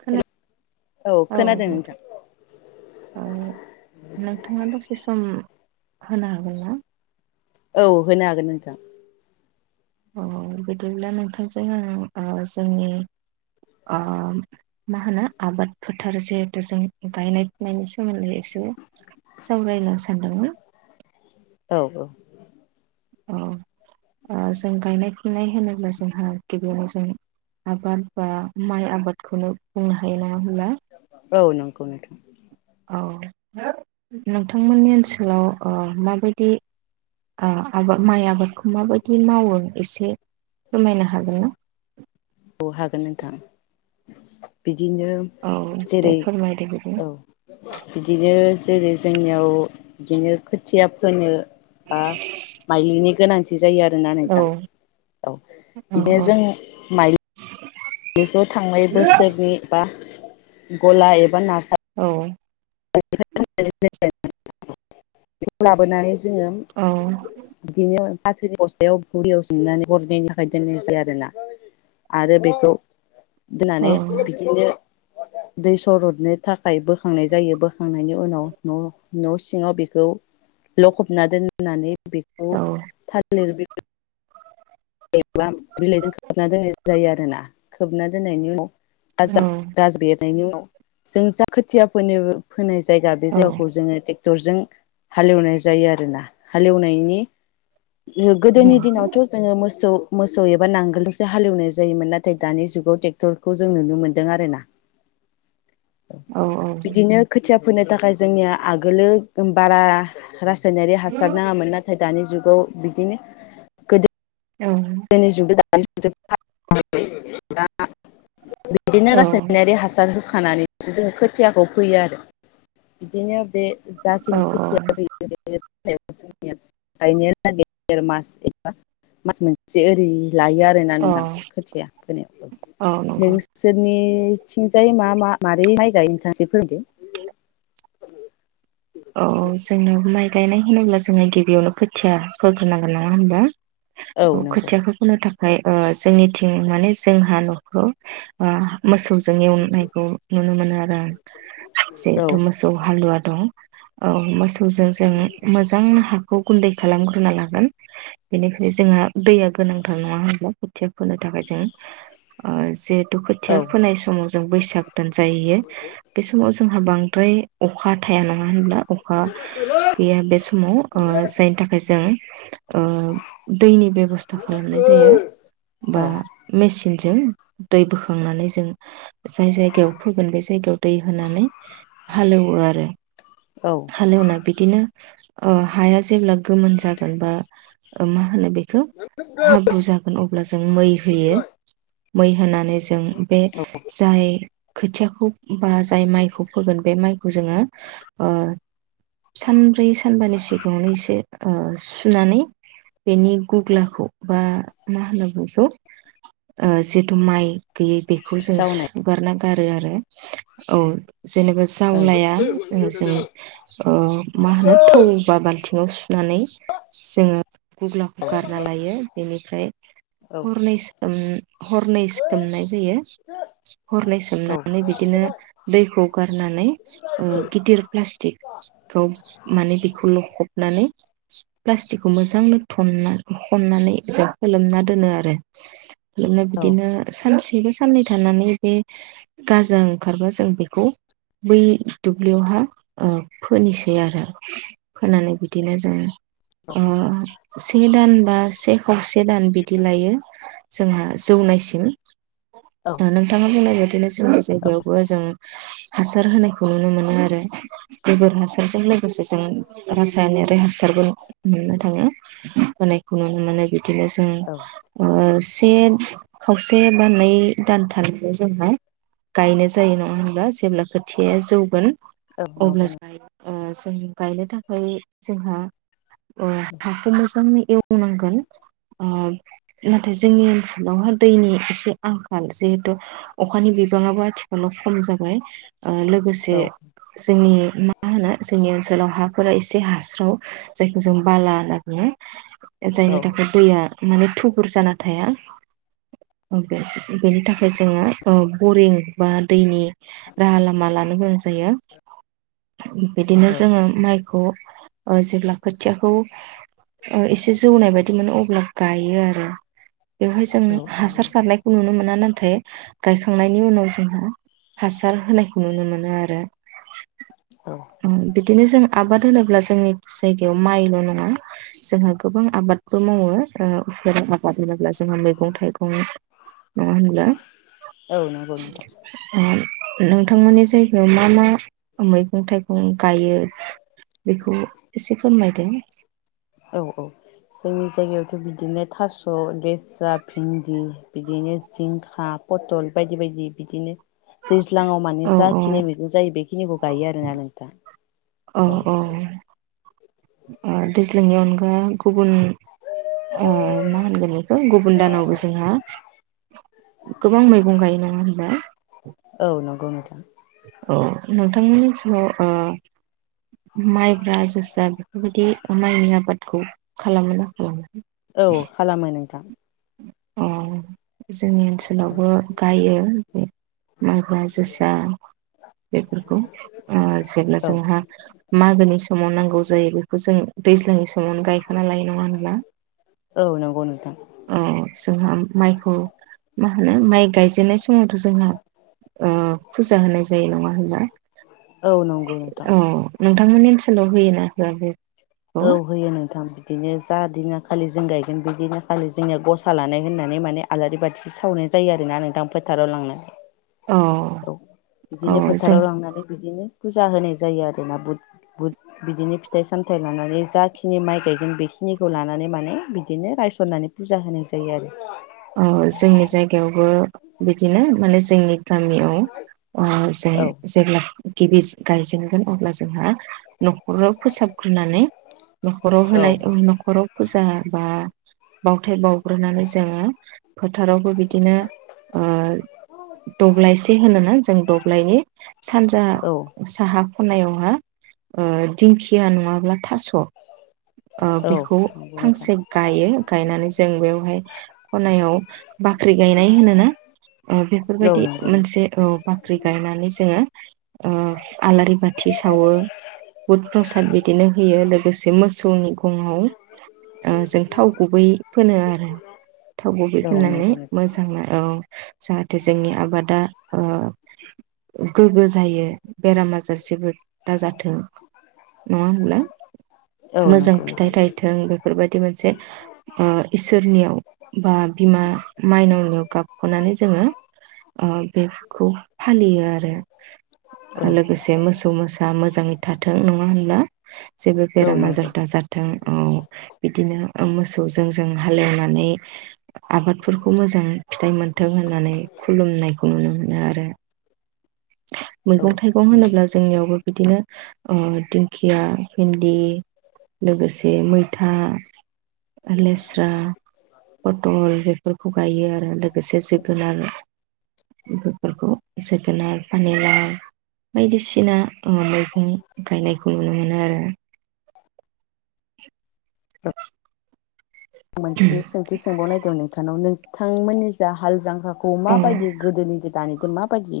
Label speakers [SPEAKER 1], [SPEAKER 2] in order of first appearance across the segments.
[SPEAKER 1] खोना औ नोंथां औ नोंथाङा दसे सम। होनो हागोनना।
[SPEAKER 2] औ होनो हागोन नोंथां।
[SPEAKER 1] अ बिदिब्ला नोंथांजों आंङो ओ जोंनि ओ मा होनो आबाद फोथार जिहेथु जों गायनाय फुनायनि सोमोन्दै ए से सावरायला सानदोंमोन।
[SPEAKER 2] औ औ।
[SPEAKER 1] अ ओ जों गायनाय फुनाय होनोब्ला जोंहा गिबियावनो जों आबाद बा माइ आबादखौनो बुंनो हा हायो नंङा होमब्ला?
[SPEAKER 2] औ नंगौ नोंथां।
[SPEAKER 1] औ नोंथांमोननि ओनसोलाव ओ माबायदि ओ आबाद माइ आबादखौ माबायदि मावो एसे फोरमायनो हागोन ना?
[SPEAKER 2] औ हागोन नोंथां बिद दिनो
[SPEAKER 1] औ दे
[SPEAKER 2] जेरै
[SPEAKER 1] फोरमायदो बिदिनो
[SPEAKER 2] औ बिदिनो ज जेरै जोंनियाव बिदिनो खोथिया फोनो बा माइलिनि गोनांथ थि जायो आरो ना
[SPEAKER 1] औ
[SPEAKER 2] नोंथां औ
[SPEAKER 1] औ
[SPEAKER 2] बिदिनो जों माइलि बेखौ थांनाय बोसोरनि बा गला एबा नार
[SPEAKER 1] औ औ।
[SPEAKER 2] [unintelligible] बेव लाबोनानै ज जोङो बिदिनो फाथोनि बस्थायाव गरियाव सोमनानै हरनैनि थाखाय दोननाय जाया आरोना आरो बेखौ
[SPEAKER 1] औ
[SPEAKER 2] दोननानै बिदिनो दै सरदनो थाखाय बोखांनाय जायो बोख खांनायनि उनाव न' न' सिङाव बेख खौ लखबना दोननानै बेखौ
[SPEAKER 1] औ
[SPEAKER 2] थालिर बि बि बा बिलाइजों खोबना दोननाय जायो आरोना खोबना दोननायनि उनाव गाजा गाज बेर नायनि उनाव जों जा खोथिया फ फोनो फोनाय जायगा बे
[SPEAKER 1] औ
[SPEAKER 2] जायगाखौ जोङो टेक क्टरजों हालेवनाय जायो आरोना‌। हालेवनायनि ओ गोदोनि दिनावथ' जोङो मोस मोसौ-मोसौ एबा नांगोलजोंसो हालेवनाय जायोमोन नाथाय दानि जुगाव टेक्टरखौ जों नुनो मोनदों आरोना।
[SPEAKER 1] औ औ।
[SPEAKER 2] थिया फोनो थाखाय जोंनिया आगोलो गोम बारा रासायनारि हासार नाङामोन न नाथाय दानि जुगाव बिदिनो गोदो
[SPEAKER 1] औ
[SPEAKER 2] गोदोनि जुगदो दानि जुगदो दा [unintelligible] बिदिनो रासायनारि हासार हो होखानानैसो जोङो खोथियाखौ फोयो आरो बिदिनो बे
[SPEAKER 1] औ
[SPEAKER 2] जाखिनि खोथिया बे द देर मास एबा मास मोन [inaudible] जे ओरै लायो आरोना
[SPEAKER 1] औ
[SPEAKER 2] नोंथां खोथिया फोनायाव
[SPEAKER 1] औ नंगौ
[SPEAKER 2] नोंसोरनि थिंजाय मा मा मारै माइ गायो नोथां इसे फोरोंदो
[SPEAKER 1] औ जोंनो माइ गायनाय होनोब्ला जोङो गिबियावनो खोथिया फोग्रोनांगोन नाङा होनबा।
[SPEAKER 2] फोरमायदो
[SPEAKER 1] औ
[SPEAKER 2] नंगौ
[SPEAKER 1] खोथियाखौ फोनो था [unintelligible] ओ जोंनिथिं माने जोंहा न'खराव ओ मोसौजों एवनायखौ नुनो मोनो। [unintelligible] जेहेतु मोसौ हालुवा दं। औ मोसौ जों जोङो मोजां हा बेखौ गुन्दै खालामग्रोना लागोन बेनिफ्रायनो जोंहा दैया गोनांथार नङा होनब्ला खोथिया फोनो थाखाय जों आ जे दुखुथिया फोनाय समाव जों बैसाग [unintelligible] जाहैयो बे समाव जोंहा बांद्राय अखा थाया नङा। [unintelligible] अखा गैया बे समाव ओ जायनि थाखाय जों ओ दैनि बेब'स्था खालामनाय
[SPEAKER 2] औ
[SPEAKER 1] जायो
[SPEAKER 2] औ औ
[SPEAKER 1] बा [unintelligible] मेसिनजों दै बोखांनानै जों जाय जायगायाव फोगोन बे जायगायाव दै होनानै हालेवो आरो।
[SPEAKER 2] औ
[SPEAKER 1] हालेवना बिदिनो ओ हाया जेब्ला गोमोन जागोन बा मा होनो बे खौ हाब्रु जागोन अब्ला जों मै होयो। मै होनानै जों बे जाय खोथियाखौ बा जाय माइखौ फोगोन बे माइखौ जोङो ओ सानब्रै सानबानि सिगाङावनो एसे ओ सुनानै बेनि गुग्लाखौ बा मा होनो बेखौ ओ जिथु माइ गैयै बेखौ जों
[SPEAKER 2] जावनाय
[SPEAKER 1] सुगारना गारो आरो औ। जेनेबा
[SPEAKER 2] औ
[SPEAKER 1] जावलाया जों अ मा होनो थौ बा बालथि [unintelligible] नानै जोङो गुग्लाखौ गारना लायो बेनिफ्राय हरनै [unintelligible] हरनै सोमनाय जायो हरनै
[SPEAKER 2] औ
[SPEAKER 1] सोमनानै बिदिनो दैखौ गारनानै ओ प्लास्टिकखौ माने बेखौ लखबनानै प्लास्टिकखौ मोजांनो थनना खननानै जों फोलोमना दोनो आरो खालामना बिदिनो सानसे बेबो साननै थानानै बे गाजा ओंखारबा जों बेखौ बै दु ब्लियावहा ओ फोनोसै आरो फोनानै बिदिनो जों ओ से दान बा से खावसे दान बिदि लायो जोंहा जौनायसिम। नोंथाङा बुंनाय बादिनो जोंनि जायगायावबो जों हासार होनायखौ नुनो मोनो। आरो गोबोर हासारजों लोगोसे जों रासायनारि हासारबो मोननो थाङो। अनेख खौ नुनो मोनो बिदिनो जों
[SPEAKER 2] औ
[SPEAKER 1] ओ बे खावसे बाननाय दानथानिखौ जोंहा गायनाय जायो नङा होनबा जेब्ला खोथियाया जौगोन।
[SPEAKER 2] औ नंगौ
[SPEAKER 1] अब्लास ओ जों गायनो थाखै जोंहा ओ हाखौ मोजाङै एवनांगोन। ओ नाथाय जोंनि ओनसोलावहा दैनि एसे आंखाल। जिहेथु अखानि बिबाङाबो आथिखालाव खम जा बाय ओ लोगोसे
[SPEAKER 2] नोंथां
[SPEAKER 1] जोंनि मा होनो जोंनि बे ओनसोलाव हाफोरा एसे हास्राव जायखौ जों बाला होनना बुङो।
[SPEAKER 2] औ
[SPEAKER 1] जायनि थाखाय दैया माने थु बुर जाना थाया। [unintelligible] बेनि थाखाय जोङो ओ बरिं बा दैनि राहालामा लानो गोनां जायो। बिदिनो
[SPEAKER 2] औ
[SPEAKER 1] जोङो माइखौ ओ जेब्ला खोथियाखौ ओ एसे जौनाय बायदि मोनो अब्ला गायो आरो बेवहाय जों
[SPEAKER 2] औ नंगौ
[SPEAKER 1] हासार सारनायखौ नुनो मोना। ना थाय गायखांनायनि उनाव जोंहा हासार होनायखौ नुनो मोनो आरो
[SPEAKER 2] औ।
[SPEAKER 1] दिनो जों आबाद होनोब्ला जोंनि जायगायाव माइल' नङा जोंहा गोबां आबादबो मावो ओ उफेरा आबाद होनोब्ला जोंहा मैगं थाइगं नङा होनब्ला?
[SPEAKER 2] औ नंगौ नोंथां
[SPEAKER 1] ओ नोंथांमोननि जायगायाव मा मा मैगं थाइ गं गायो बेखौ एसे फोरमायदों
[SPEAKER 2] औ औ जोंनि जायगायावथ' बिदिनो थास' लेस्रा भिन्दि बिदिनो जिंखा पथल बायदि बायदि बिदिनो दैज्लाङाव माने
[SPEAKER 1] औ
[SPEAKER 2] जाखिनि मैगं जायो बेखिनिखौ गायो आरोना नोंथां।
[SPEAKER 1] औ औ ओ दैज्लांनि अनगा गुबुन आ मा होनगोन बेखौ गुबुन दानावबो जोंहा गोबां मैगं गायो नङा होनबा?
[SPEAKER 2] औ नंगौ नोंथां।
[SPEAKER 1] औ नोंथांमोननि जिवाव माइब्रा जोसा बेफोरबायदि माइनि आबादखौ खालामोना खालामो
[SPEAKER 2] औ खालामो नोंथा।
[SPEAKER 1] अ जोंनि ओनसोलावबो गायो माइब्रा जोसा बेफोरखौ ओ जेब्ला
[SPEAKER 2] औ
[SPEAKER 1] जोंहा मागोनि सम समाव नांगौ जायो बेखौ जों दैज्लां समावनो गायखाना लाय नङा होनब्ला?
[SPEAKER 2] औ नंगौ नोंथां
[SPEAKER 1] औ जोंहा माइखौ मा होनो माइ गायजेननाय समावथ' जोंना ओ फुजा होनाय जायो नङा होनबा
[SPEAKER 2] औ नंगौ नोंथां
[SPEAKER 1] औ नोंथांमोननि सोल' होयोना होयाखै
[SPEAKER 2] औ होयो नोंथां बिदिनो जा दिना खालि जों गायगोन बिदिना खालि जोंनिया गसा लानाय होननानै माने आलारि बाथि सावनाय जायो आरोना नोंथां फोथाराव लांनो
[SPEAKER 1] औ
[SPEAKER 2] औ
[SPEAKER 1] औ
[SPEAKER 2] बिदिनो
[SPEAKER 1] जों
[SPEAKER 2] फोथाराव लांनानै बिदिनो फुजा होनाय जायो आरोना बुत बुत बिदिनो फिथाइ सामथाइ फिथाइ लानानै जाखिनि माइ गायगोन बेखिनिखौ लानानै माने बिदिनो रायसननानै फुजा होनाय जायो आरो
[SPEAKER 1] औ जोंनि जायगायावबो बिदिनो माने जोंनि गामियाव जों
[SPEAKER 2] औ
[SPEAKER 1] जेब्ला गिबि गायजेनगोन अब्ला जोंहा न'खराव फोसाबग्रोनानै न'खराव
[SPEAKER 2] औ
[SPEAKER 1] होनाय न'खराव फुजा बा बाउथाय बावग्रोनानै जोङो फोथारावबो बिदिनो ओ दब्लायसे होनोना जों दब्लायनि
[SPEAKER 2] औ
[SPEAKER 1] सानजाहा साहा ख'नायावहा दिंखिया नङाब्ला थास'
[SPEAKER 2] औ
[SPEAKER 1] बेखौ
[SPEAKER 2] नंगौ नोंथां
[SPEAKER 1] फांसे गायो गायनानै जों बेवहाय खनायाव बाख्रि गायनाय होनोना
[SPEAKER 2] औ
[SPEAKER 1] बेफोरबायदि
[SPEAKER 2] नंगौ नोंथां
[SPEAKER 1] मोनसे बाख्रि गायनानै जोङो ओ आलारि बाथि सावो बुद प्रसाद बिदिनो होयो, लोगोसे मोसौनि गङाव जों थाव गुबै फोनो आरो। थाव गुबै
[SPEAKER 2] औ
[SPEAKER 1] फुननानै
[SPEAKER 2] नंगौ नोंथां
[SPEAKER 1] मोजाङा औ जाहाथे जोंनि आबादा गोग्गो जायो बेराम आजार जेबो दाजाथों। नङा होमब्ला?
[SPEAKER 2] औ
[SPEAKER 1] मोजां
[SPEAKER 2] नंगौ
[SPEAKER 1] फिथाइ
[SPEAKER 2] नोंथां
[SPEAKER 1] थायथों बेफोरबाय बिदि मोनसे ओ इसोरनियाव बा बिमा माइनावनियाव गाबख'नानै जोङो बेखौ फालियो आरो आरो
[SPEAKER 2] औ
[SPEAKER 1] लोगोसे मोसौ मोसा मोजाङै थाथों नङा होनब्ला जेबो
[SPEAKER 2] औ
[SPEAKER 1] बेराम
[SPEAKER 2] नंगौ
[SPEAKER 1] आजारदाजाथों उम बिदिनो मोसौजों जों हालोवनानै आबादफोरखौ मोजां फिथाइ मोनथों होननानै खुलुमनायखौ नुनो मोनो आरो।
[SPEAKER 2] औ
[SPEAKER 1] मैगं थाइगं होनोब्ला
[SPEAKER 2] नंगौ
[SPEAKER 1] जोंनियावबो बिदिनो दिंखिया भिन्दि लोगोसे मैथा लेस्रा फटल बेफोरखौ गायो आरो। आरो लोगोसे जोगोनार बेफोरखौ जोगोनार पानिलाउ बायदिसिना मैगं गायनायखौ नुनो मोनो आरो।
[SPEAKER 2] [unintelligible] मोनसे सोंथि सोंबावनायदों नोंथांनाव नों नोंथांमोननि जाय हाल जांख्राखौ खौ
[SPEAKER 1] औ
[SPEAKER 2] माबायदि गोदोनि दानिजों माबायदि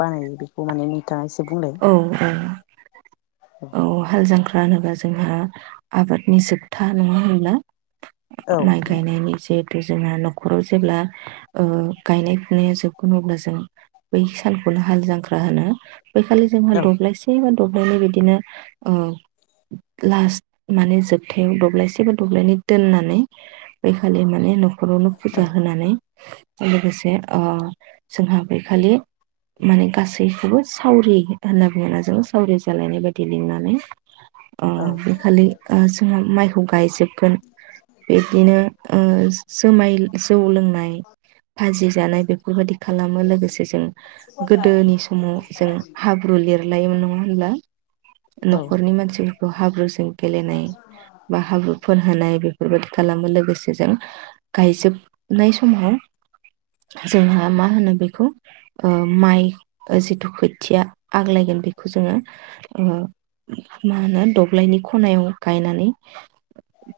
[SPEAKER 2] बानायो बेखौ माने नुथाङा एसे बुंलाय
[SPEAKER 1] औ औ औ हाल जांख्रा होनोब्ला जोंहा आबादनि जोबथा नङा होनब्ला
[SPEAKER 2] औ
[SPEAKER 1] माइ
[SPEAKER 2] नंगौ
[SPEAKER 1] गायनायनि जे जोंहा न'खराव जेब्ला गायनाय फुनाया जोबगोन अब्ला जों बै सानखौनो हाल जांख्रा होनो बैखालि जोंहा
[SPEAKER 2] औ
[SPEAKER 1] दब्लायसे बा दब नोंनो बिदिनो लास्ट माने जोब हाथायाव दब्लायसे बा दब्लायनै दोननानै बेैखालि माने न न'खरावनो
[SPEAKER 2] औ
[SPEAKER 1] फुजा होनानै लोगोसे जोंहा बेै खालि माने गासैखौबो सावरि होनना बुङोना जों सावरि जालायनाय बायदि लिंनानै अ बे
[SPEAKER 2] औ
[SPEAKER 1] खालि जोंहा माइ गायजोब गोन बिबदिनो ओ जुमाय जौ लोंनाय फाजि जानाय बेफोरबायदि खालामो लोगोसे जों गोदोनि समाव जों हाब्रु लिर लायोमोन नङा होनब्ला? न'खरनि मानसिफोरखौ हाब्रुजों गेलेनाय बा हाब्रु फोनहोनाय बेफोरबायदि खालामो लोगोसे जों गायजोबनाय समाव जोंहा मा होनो बेखौ ओ माइ जि खोथिया आग्लायगोन बेखौ जोङो मा होनो दब्लायनि खनायाव गायनानै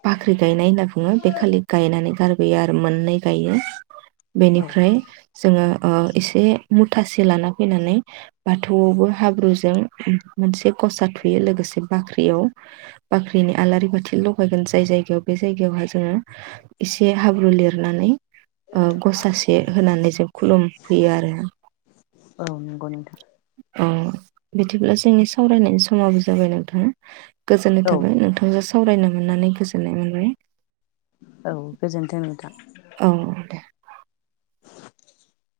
[SPEAKER 1] बाख्रि गायनाय होनना बुङो बे खालि गायनानै गारबोयो आरो मोननै गायो।
[SPEAKER 2] औ
[SPEAKER 1] बेनिफ्राय जोङो ओ एसे मुथासे लाना फैनानै बाथौआवबो हाब्रुजों मोनसे गसा थुयो लोगोसे बाख्रियाव बाख्रिनि आलारि बाथि लगायगोन जाय जायगायाव बे जायगायावहाय जोङो एसे हाब्रु लिरनानै ओ गसासे होनानै जों खुलुमफैयो आरो।
[SPEAKER 2] औ नंगौ नोंथां
[SPEAKER 1] औ बिदिब्ला जोंनि सावरायनायनि समाबो जाबाय नोंथां गोजोननाय
[SPEAKER 2] औ
[SPEAKER 1] थाबाय नोंथां दसे सावरायनो मोननानै गोजोननाय मोनबाय।
[SPEAKER 2] औ गोजोन्थों नोंथां।
[SPEAKER 1] औ दे।
[SPEAKER 2] [inaudible]